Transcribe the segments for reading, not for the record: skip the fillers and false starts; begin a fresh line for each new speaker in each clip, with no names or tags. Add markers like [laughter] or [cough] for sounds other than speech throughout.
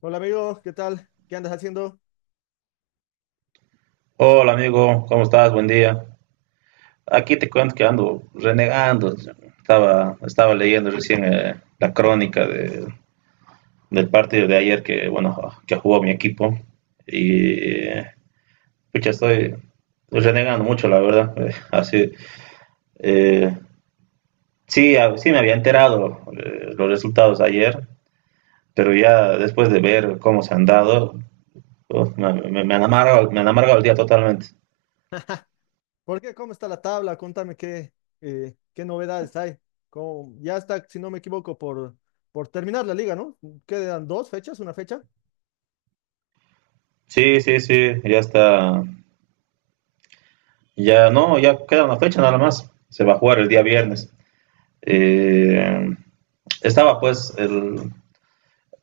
Hola amigo, ¿qué tal? ¿Qué andas haciendo?
Hola amigo, ¿cómo estás? Buen día. Aquí te cuento que ando renegando. Estaba leyendo recién la crónica del partido de ayer que, bueno, que jugó mi equipo. Y pucha, estoy renegando mucho, la verdad. Eh, sí, sí me había enterado los resultados ayer, pero ya después de ver cómo se han dado, uf, me han amargado el día totalmente.
¿Por qué? ¿Cómo está la tabla? Contame qué novedades hay. Ya está, si no me equivoco, por terminar la liga, ¿no? Quedan dos fechas, una fecha.
Sí, sí, sí, ya está. Ya no, ya queda una fecha nada más. Se va a jugar el día viernes. Eh, estaba pues el,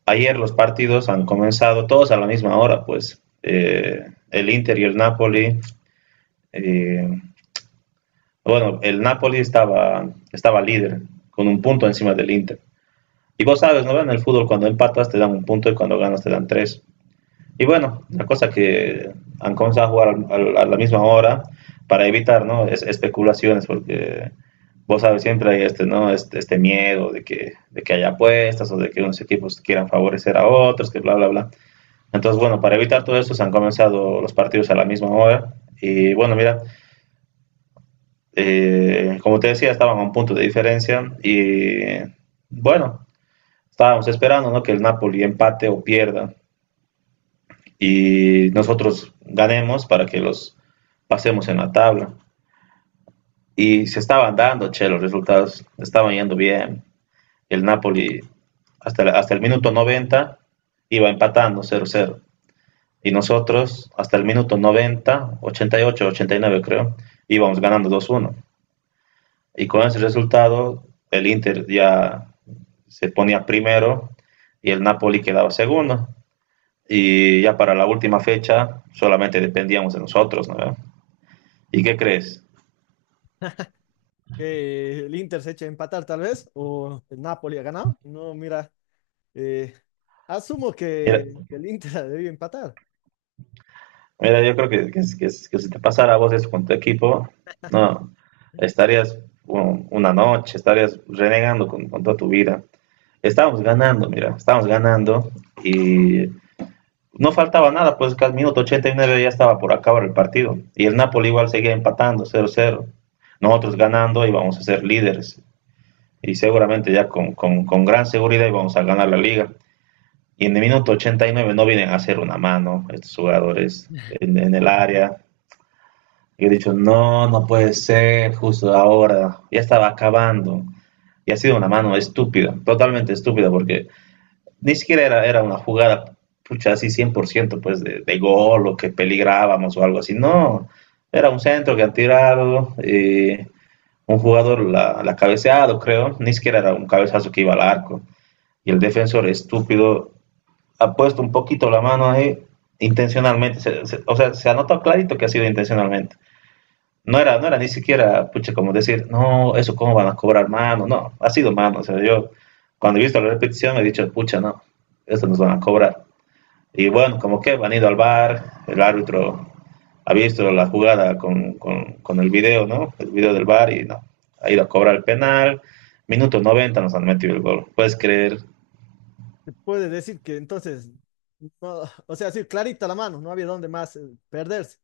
ayer los partidos han comenzado todos a la misma hora, pues el Inter y el Napoli. eh, bueno, el Napoli estaba líder con un punto encima del Inter. Y vos sabes, ¿no? En el fútbol cuando empatas te dan un punto y cuando ganas te dan tres. Y bueno, la cosa que han comenzado a jugar a la misma hora para evitar, ¿no? Especulaciones, porque vos sabes, siempre hay este, ¿no? Este miedo de de que haya apuestas o de que unos equipos quieran favorecer a otros, que bla, bla, bla. Entonces, bueno, para evitar todo eso se han comenzado los partidos a la misma hora. Y bueno, mira, como te decía, estaban a un punto de diferencia y bueno, estábamos esperando, ¿no? Que el Napoli empate o pierda y nosotros ganemos para que los pasemos en la tabla. Y se estaban dando, che, los resultados estaban yendo bien. El Napoli hasta el minuto 90 iba empatando 0-0. Y nosotros hasta el minuto 90, 88, 89 creo, íbamos ganando 2-1. Y con ese resultado el Inter ya se ponía primero y el Napoli quedaba segundo. Y ya para la última fecha solamente dependíamos de nosotros, ¿no? ¿Y qué crees?
Que el Inter se eche a empatar tal vez, o el Napoli ha ganado. No, mira, eh, asumo
Mira,
que el Inter [laughs] ha empatar.
mira, yo creo que si te pasara a vos eso con tu equipo, no, estarías una noche, estarías renegando con toda tu vida. Estábamos ganando, mira, estábamos ganando y no faltaba nada, pues que al minuto 89 ya estaba por acabar el partido. Y el Napoli igual seguía empatando, 0-0. Nosotros ganando íbamos a ser líderes y seguramente ya con gran seguridad íbamos a ganar la liga. Y en el minuto 89 no vienen a hacer una mano estos jugadores en el área. Yo he dicho, no, no puede ser, justo ahora, ya estaba acabando. Y ha sido una mano estúpida, totalmente estúpida, porque ni siquiera era, era una jugada, pucha, así 100% pues de gol o que peligrábamos o algo así. No, era un centro que han tirado, y un jugador la cabeceado, creo, ni siquiera era un cabezazo que iba al arco. Y el defensor estúpido ha puesto un poquito la mano ahí intencionalmente. O sea, se ha notado clarito que ha sido intencionalmente. No era ni siquiera, pucha, como decir, no, eso cómo van a cobrar mano. No, ha sido mano. O sea, yo cuando he visto la repetición he dicho, pucha, no, esto nos van a cobrar. Y bueno, como que han ido al bar, el árbitro ha visto la jugada con, con el video, ¿no? El video del bar y no, ha ido a cobrar el penal. Minuto 90 nos han metido el gol, ¿puedes creer?
Se puede decir que entonces, no, [laughs] o sea, sí, clarita la mano, no había dónde más perderse.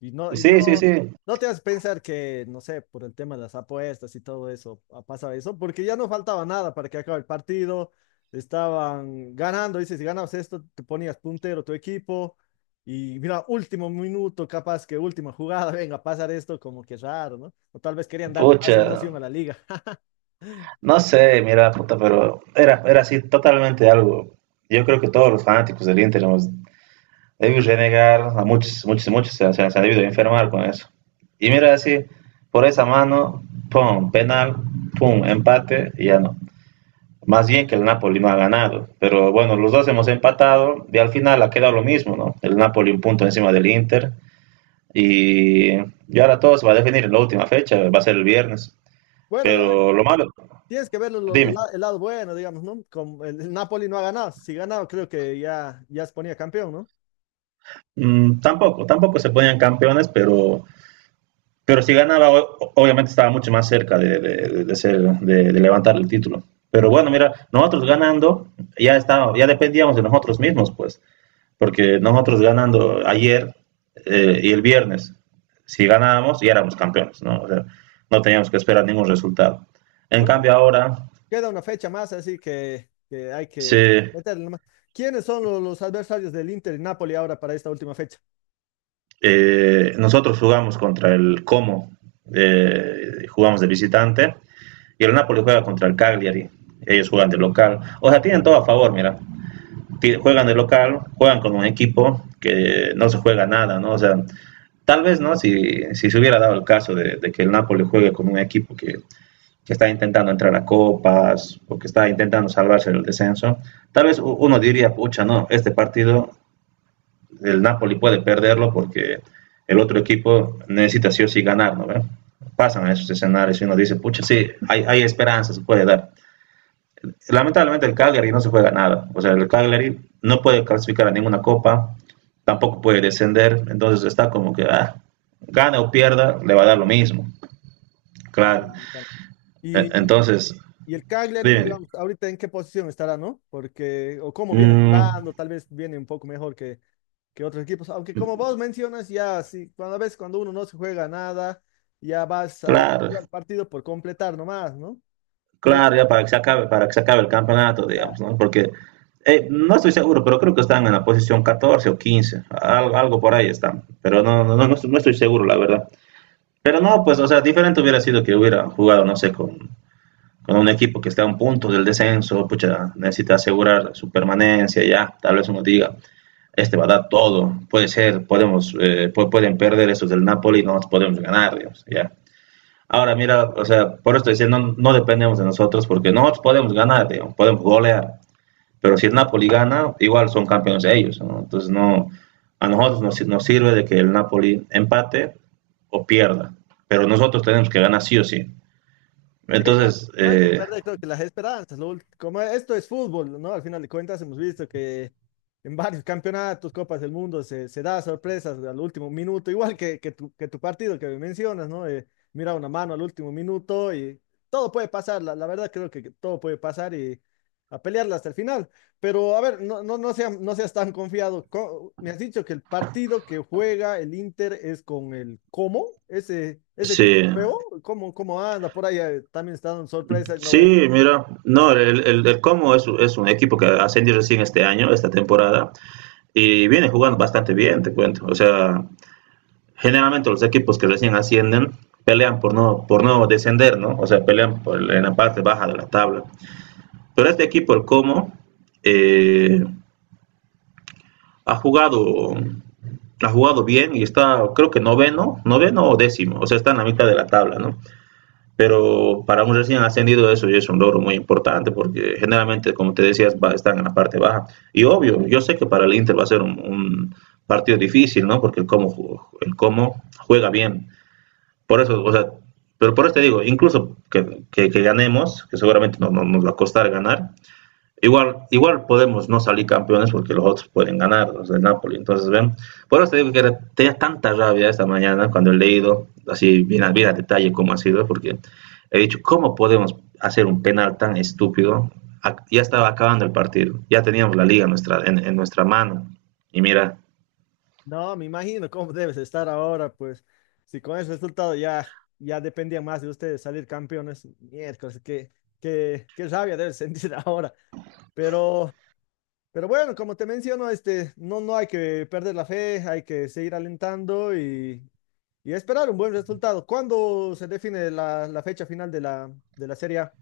Y no, y
Sí, sí,
no,
sí.
no te vas a pensar que, no sé, por el tema de las apuestas y todo eso, ha pasado eso, porque ya no faltaba nada para que acabe el partido. Estaban ganando, dices, si ganabas esto, te ponías puntero tu equipo. Y mira, último minuto, capaz que última jugada, [laughs] venga, a pasar esto, como que raro, ¿no? O tal vez querían darle más
Pucha,
emoción a la liga. [laughs]
no sé, mira, puta, pero era así totalmente algo. Yo creo que todos los fanáticos del Inter hemos debido renegar, a muchos, muchos, muchos se han debido enfermar con eso. Y mira, así, por esa mano, pum, penal, pum, empate, y ya no. Más bien que el Napoli no ha ganado. Pero bueno, los dos hemos empatado y al final ha quedado lo mismo, ¿no? El Napoli un punto encima del Inter. Y ahora todo se va a definir en la última fecha, va a ser el viernes.
Bueno,
Pero lo malo,
tienes que ver
dime.
el lado bueno, digamos, ¿no? Como el Napoli no ha ganado. Si ganaba, creo que ya se ponía campeón, ¿no?
Mm, tampoco se ponían campeones, pero si ganaba, obviamente estaba mucho más cerca de, de ser, de levantar el título. Pero bueno, mira, nosotros ganando, ya estábamos, ya dependíamos de nosotros mismos, pues, porque nosotros ganando ayer y el viernes, si ganábamos, ya éramos campeones, ¿no? O sea, no teníamos que esperar ningún resultado. En
Bueno,
cambio, ahora
queda una fecha más, así que hay que
se,
meterle nomás. ¿Quiénes son los adversarios del Inter y Napoli ahora para esta última fecha?
nosotros jugamos contra el Como, jugamos de visitante. Y el Napoli juega contra el Cagliari. Ellos juegan de local. O sea, tienen todo a favor, mira. Juegan de local, juegan con un equipo que no se juega nada, ¿no? O sea, tal vez, ¿no? Si se hubiera dado el caso de que el Napoli juegue con un equipo que, está intentando entrar a copas o que está intentando salvarse del descenso, tal vez uno diría, pucha, no, este partido el Napoli puede perderlo porque el otro equipo necesita sí o sí ganar, ¿no? ¿Ve? Pasan a esos escenarios y uno dice, pucha, sí, hay esperanza, se puede dar. Lamentablemente el Cagliari no se juega nada. O sea, el Cagliari no puede clasificar a ninguna copa, tampoco puede descender, entonces está como que ah, gana o pierda, le va a dar lo
Claro, mira.
mismo.
Ah,
Claro.
y, tal. y
Entonces,
y el Cagliari,
dime,
digamos, ahorita en qué posición estará, ¿no? Porque, o cómo viene
mm,
jugando, tal vez viene un poco mejor que otros equipos. Aunque como vos mencionas, ya sí, cuando a veces cuando uno no se juega nada, ya vas a
claro,
jugar partido por completar nomás, ¿no?
claro,
Pero
ya para que se acabe, para que se acabe el campeonato,
la-
digamos, ¿no? Porque no estoy seguro, pero creo que están en la posición 14 o 15, algo, algo por ahí están, pero no, no, no, no, estoy seguro, la verdad. Pero no, pues, o sea, diferente hubiera sido que hubiera jugado, no sé, con un equipo que está a un punto del descenso, pucha, necesita asegurar su permanencia ya, tal vez uno diga, este va a dar todo, puede ser, podemos, pueden perder estos del Napoli, no nos podemos ganar, digamos, ya. Ahora mira, o sea, por esto diciendo, no, no dependemos de nosotros porque nosotros podemos ganar, digamos, podemos golear, pero si el Napoli gana, igual son campeones ellos, ¿no? Entonces no, a nosotros nos, nos sirve de que el Napoli empate o pierda, pero nosotros tenemos que ganar sí o sí.
eh, no,
Entonces,
no hay que perder, creo que las esperanzas. Como esto es fútbol, ¿no? Al final de cuentas hemos visto que en varios campeonatos, Copas del Mundo, se da sorpresas al último minuto, igual que tu partido que mencionas, ¿no? Mira una mano al último minuto y todo puede pasar, la verdad creo que todo puede pasar y a pelearla hasta el final. Pero a ver, no seas tan confiado. Me has dicho que el partido que juega el Inter es con el cómo ese, ese equipo
sí,
es nuevo. ¿Cómo, cómo anda? Por ahí también está dando sorpresa, no vayas
sí, mira,
a
no,
andar, pues.
el Como es un equipo que ascendió recién este año, esta temporada, y viene jugando bastante bien, te cuento. O sea, generalmente los equipos que recién ascienden pelean por no descender, ¿no? O sea, pelean por, en la parte baja de la tabla. Pero este equipo, el Como, eh, ha jugado ha jugado bien y está creo que noveno, noveno o décimo, o sea, está en la mitad de la tabla, ¿no? Pero para un recién ascendido eso ya es un logro muy importante porque generalmente, como te decías, va, están en la parte baja. Y obvio, yo sé que para el Inter va a ser un partido difícil, ¿no? Porque el cómo juega bien. Por eso, o sea, pero por eso te digo, incluso que ganemos, que seguramente nos no, nos va a costar ganar. Igual, igual podemos no salir campeones porque los otros pueden ganar, los de Napoli. Entonces, ven, por eso te digo que tenía tanta rabia esta mañana cuando he leído, así bien, bien a detalle cómo ha sido, porque he dicho, ¿cómo podemos hacer un penal tan estúpido? Ya estaba acabando el partido, ya teníamos la liga nuestra, en nuestra mano. Y mira,
No, me imagino cómo debes estar ahora, pues. Si con ese resultado ya, ya dependía más de ustedes salir campeones, miércoles, qué rabia debes sentir [laughs] ahora. Pero. Pero bueno, como te menciono, este, no, no hay que perder la fe, hay que seguir alentando y esperar un buen resultado. ¿Cuándo se define la fecha final de de la Serie A?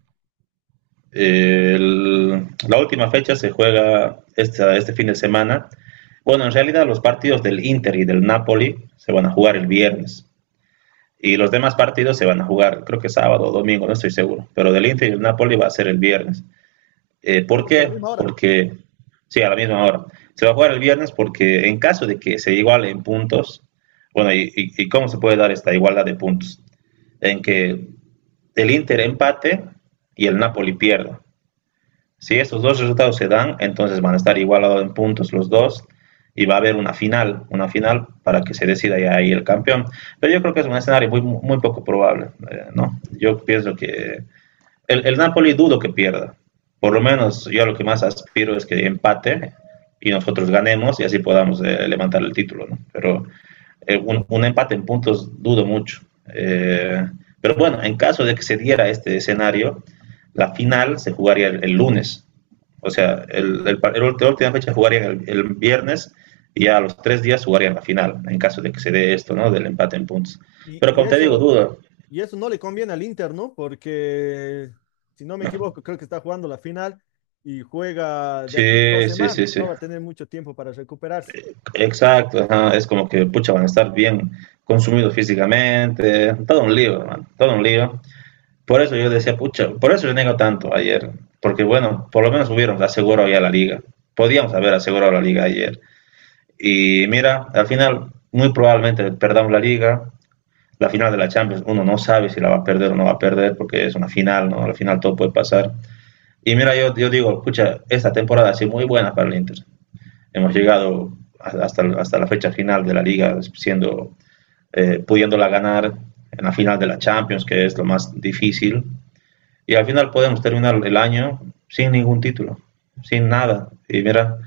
la última fecha se juega este fin de semana. Bueno, en realidad los partidos del Inter y del Napoli se van a jugar el viernes. Y los demás partidos se van a jugar, creo que sábado o domingo, no estoy seguro. Pero del Inter y el Napoli va a ser el viernes. ¿Por
Supongo que a la
qué?
misma hora.
Porque, sí, a la misma hora. Se va a jugar el viernes porque en caso de que se iguale en puntos, bueno, y cómo se puede dar esta igualdad de puntos? En que el Inter empate y el Napoli pierda. Si estos dos resultados se dan, entonces van a estar igualados en puntos los dos y va a haber una final para que se decida ya ahí el campeón. Pero yo creo que es un escenario muy, muy poco probable, ¿no? Yo pienso que el Napoli dudo que pierda. Por lo menos yo lo que más aspiro es que empate y nosotros ganemos y así podamos levantar el título, ¿no? Pero empate en puntos dudo mucho. Eh, pero bueno, en caso de que se diera este escenario, la final se jugaría el lunes. O sea, la última fecha jugaría el viernes y a los tres días jugarían la final, en caso de que se dé esto, ¿no? Del empate en puntos.
Y,
Pero
y
como te digo,
eso,
duda.
y eso no le conviene al Inter, ¿no? Porque, si no me equivoco, creo que está jugando la final y juega de aquí dos
Sí, sí, sí,
semanas.
sí.
No va a tener mucho tiempo para recuperarse.
Exacto. Ajá. Es como que, pucha, van a estar bien consumidos físicamente. Todo un lío, man. Todo un lío. Por eso yo decía, pucha, por eso yo nego tanto ayer, porque bueno, por lo menos hubieron asegurado ya la liga. Podíamos haber asegurado la liga ayer. Y mira, al final muy probablemente perdamos la liga. La final de la Champions, uno no sabe si la va a perder o no va a perder, porque es una final, ¿no? Al final todo puede pasar. Y mira, yo digo, pucha, esta temporada ha sido muy buena para el Inter. Hemos llegado hasta la fecha final de la liga, siendo, pudiéndola ganar en la final de la Champions, que es lo más difícil y al final podemos terminar el año sin ningún título, sin nada. Y mira,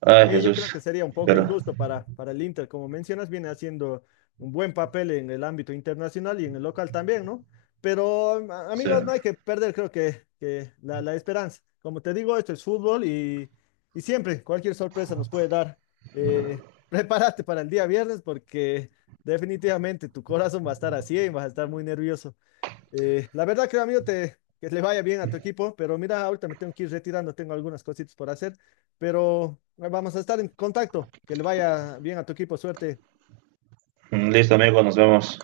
ay
Sí, yo creo
Jesús,
que sería un poco
pero
injusto para el Inter. Como mencionas, viene haciendo un buen papel en el ámbito internacional y en el local también, ¿no? Pero,
sí.
amigos, no hay que perder, creo que la esperanza. Como te digo, esto es fútbol y siempre cualquier sorpresa nos puede dar. [laughs] Prepárate para el día viernes porque definitivamente tu corazón va a estar a 100, vas a estar muy nervioso. La verdad, creo, amigo, te, que le vaya bien a tu equipo, pero mira, ahorita me tengo que ir retirando, tengo algunas cositas por hacer, pero vamos a estar en contacto. Que le vaya bien a tu equipo, suerte.
Listo amigo, nos vemos.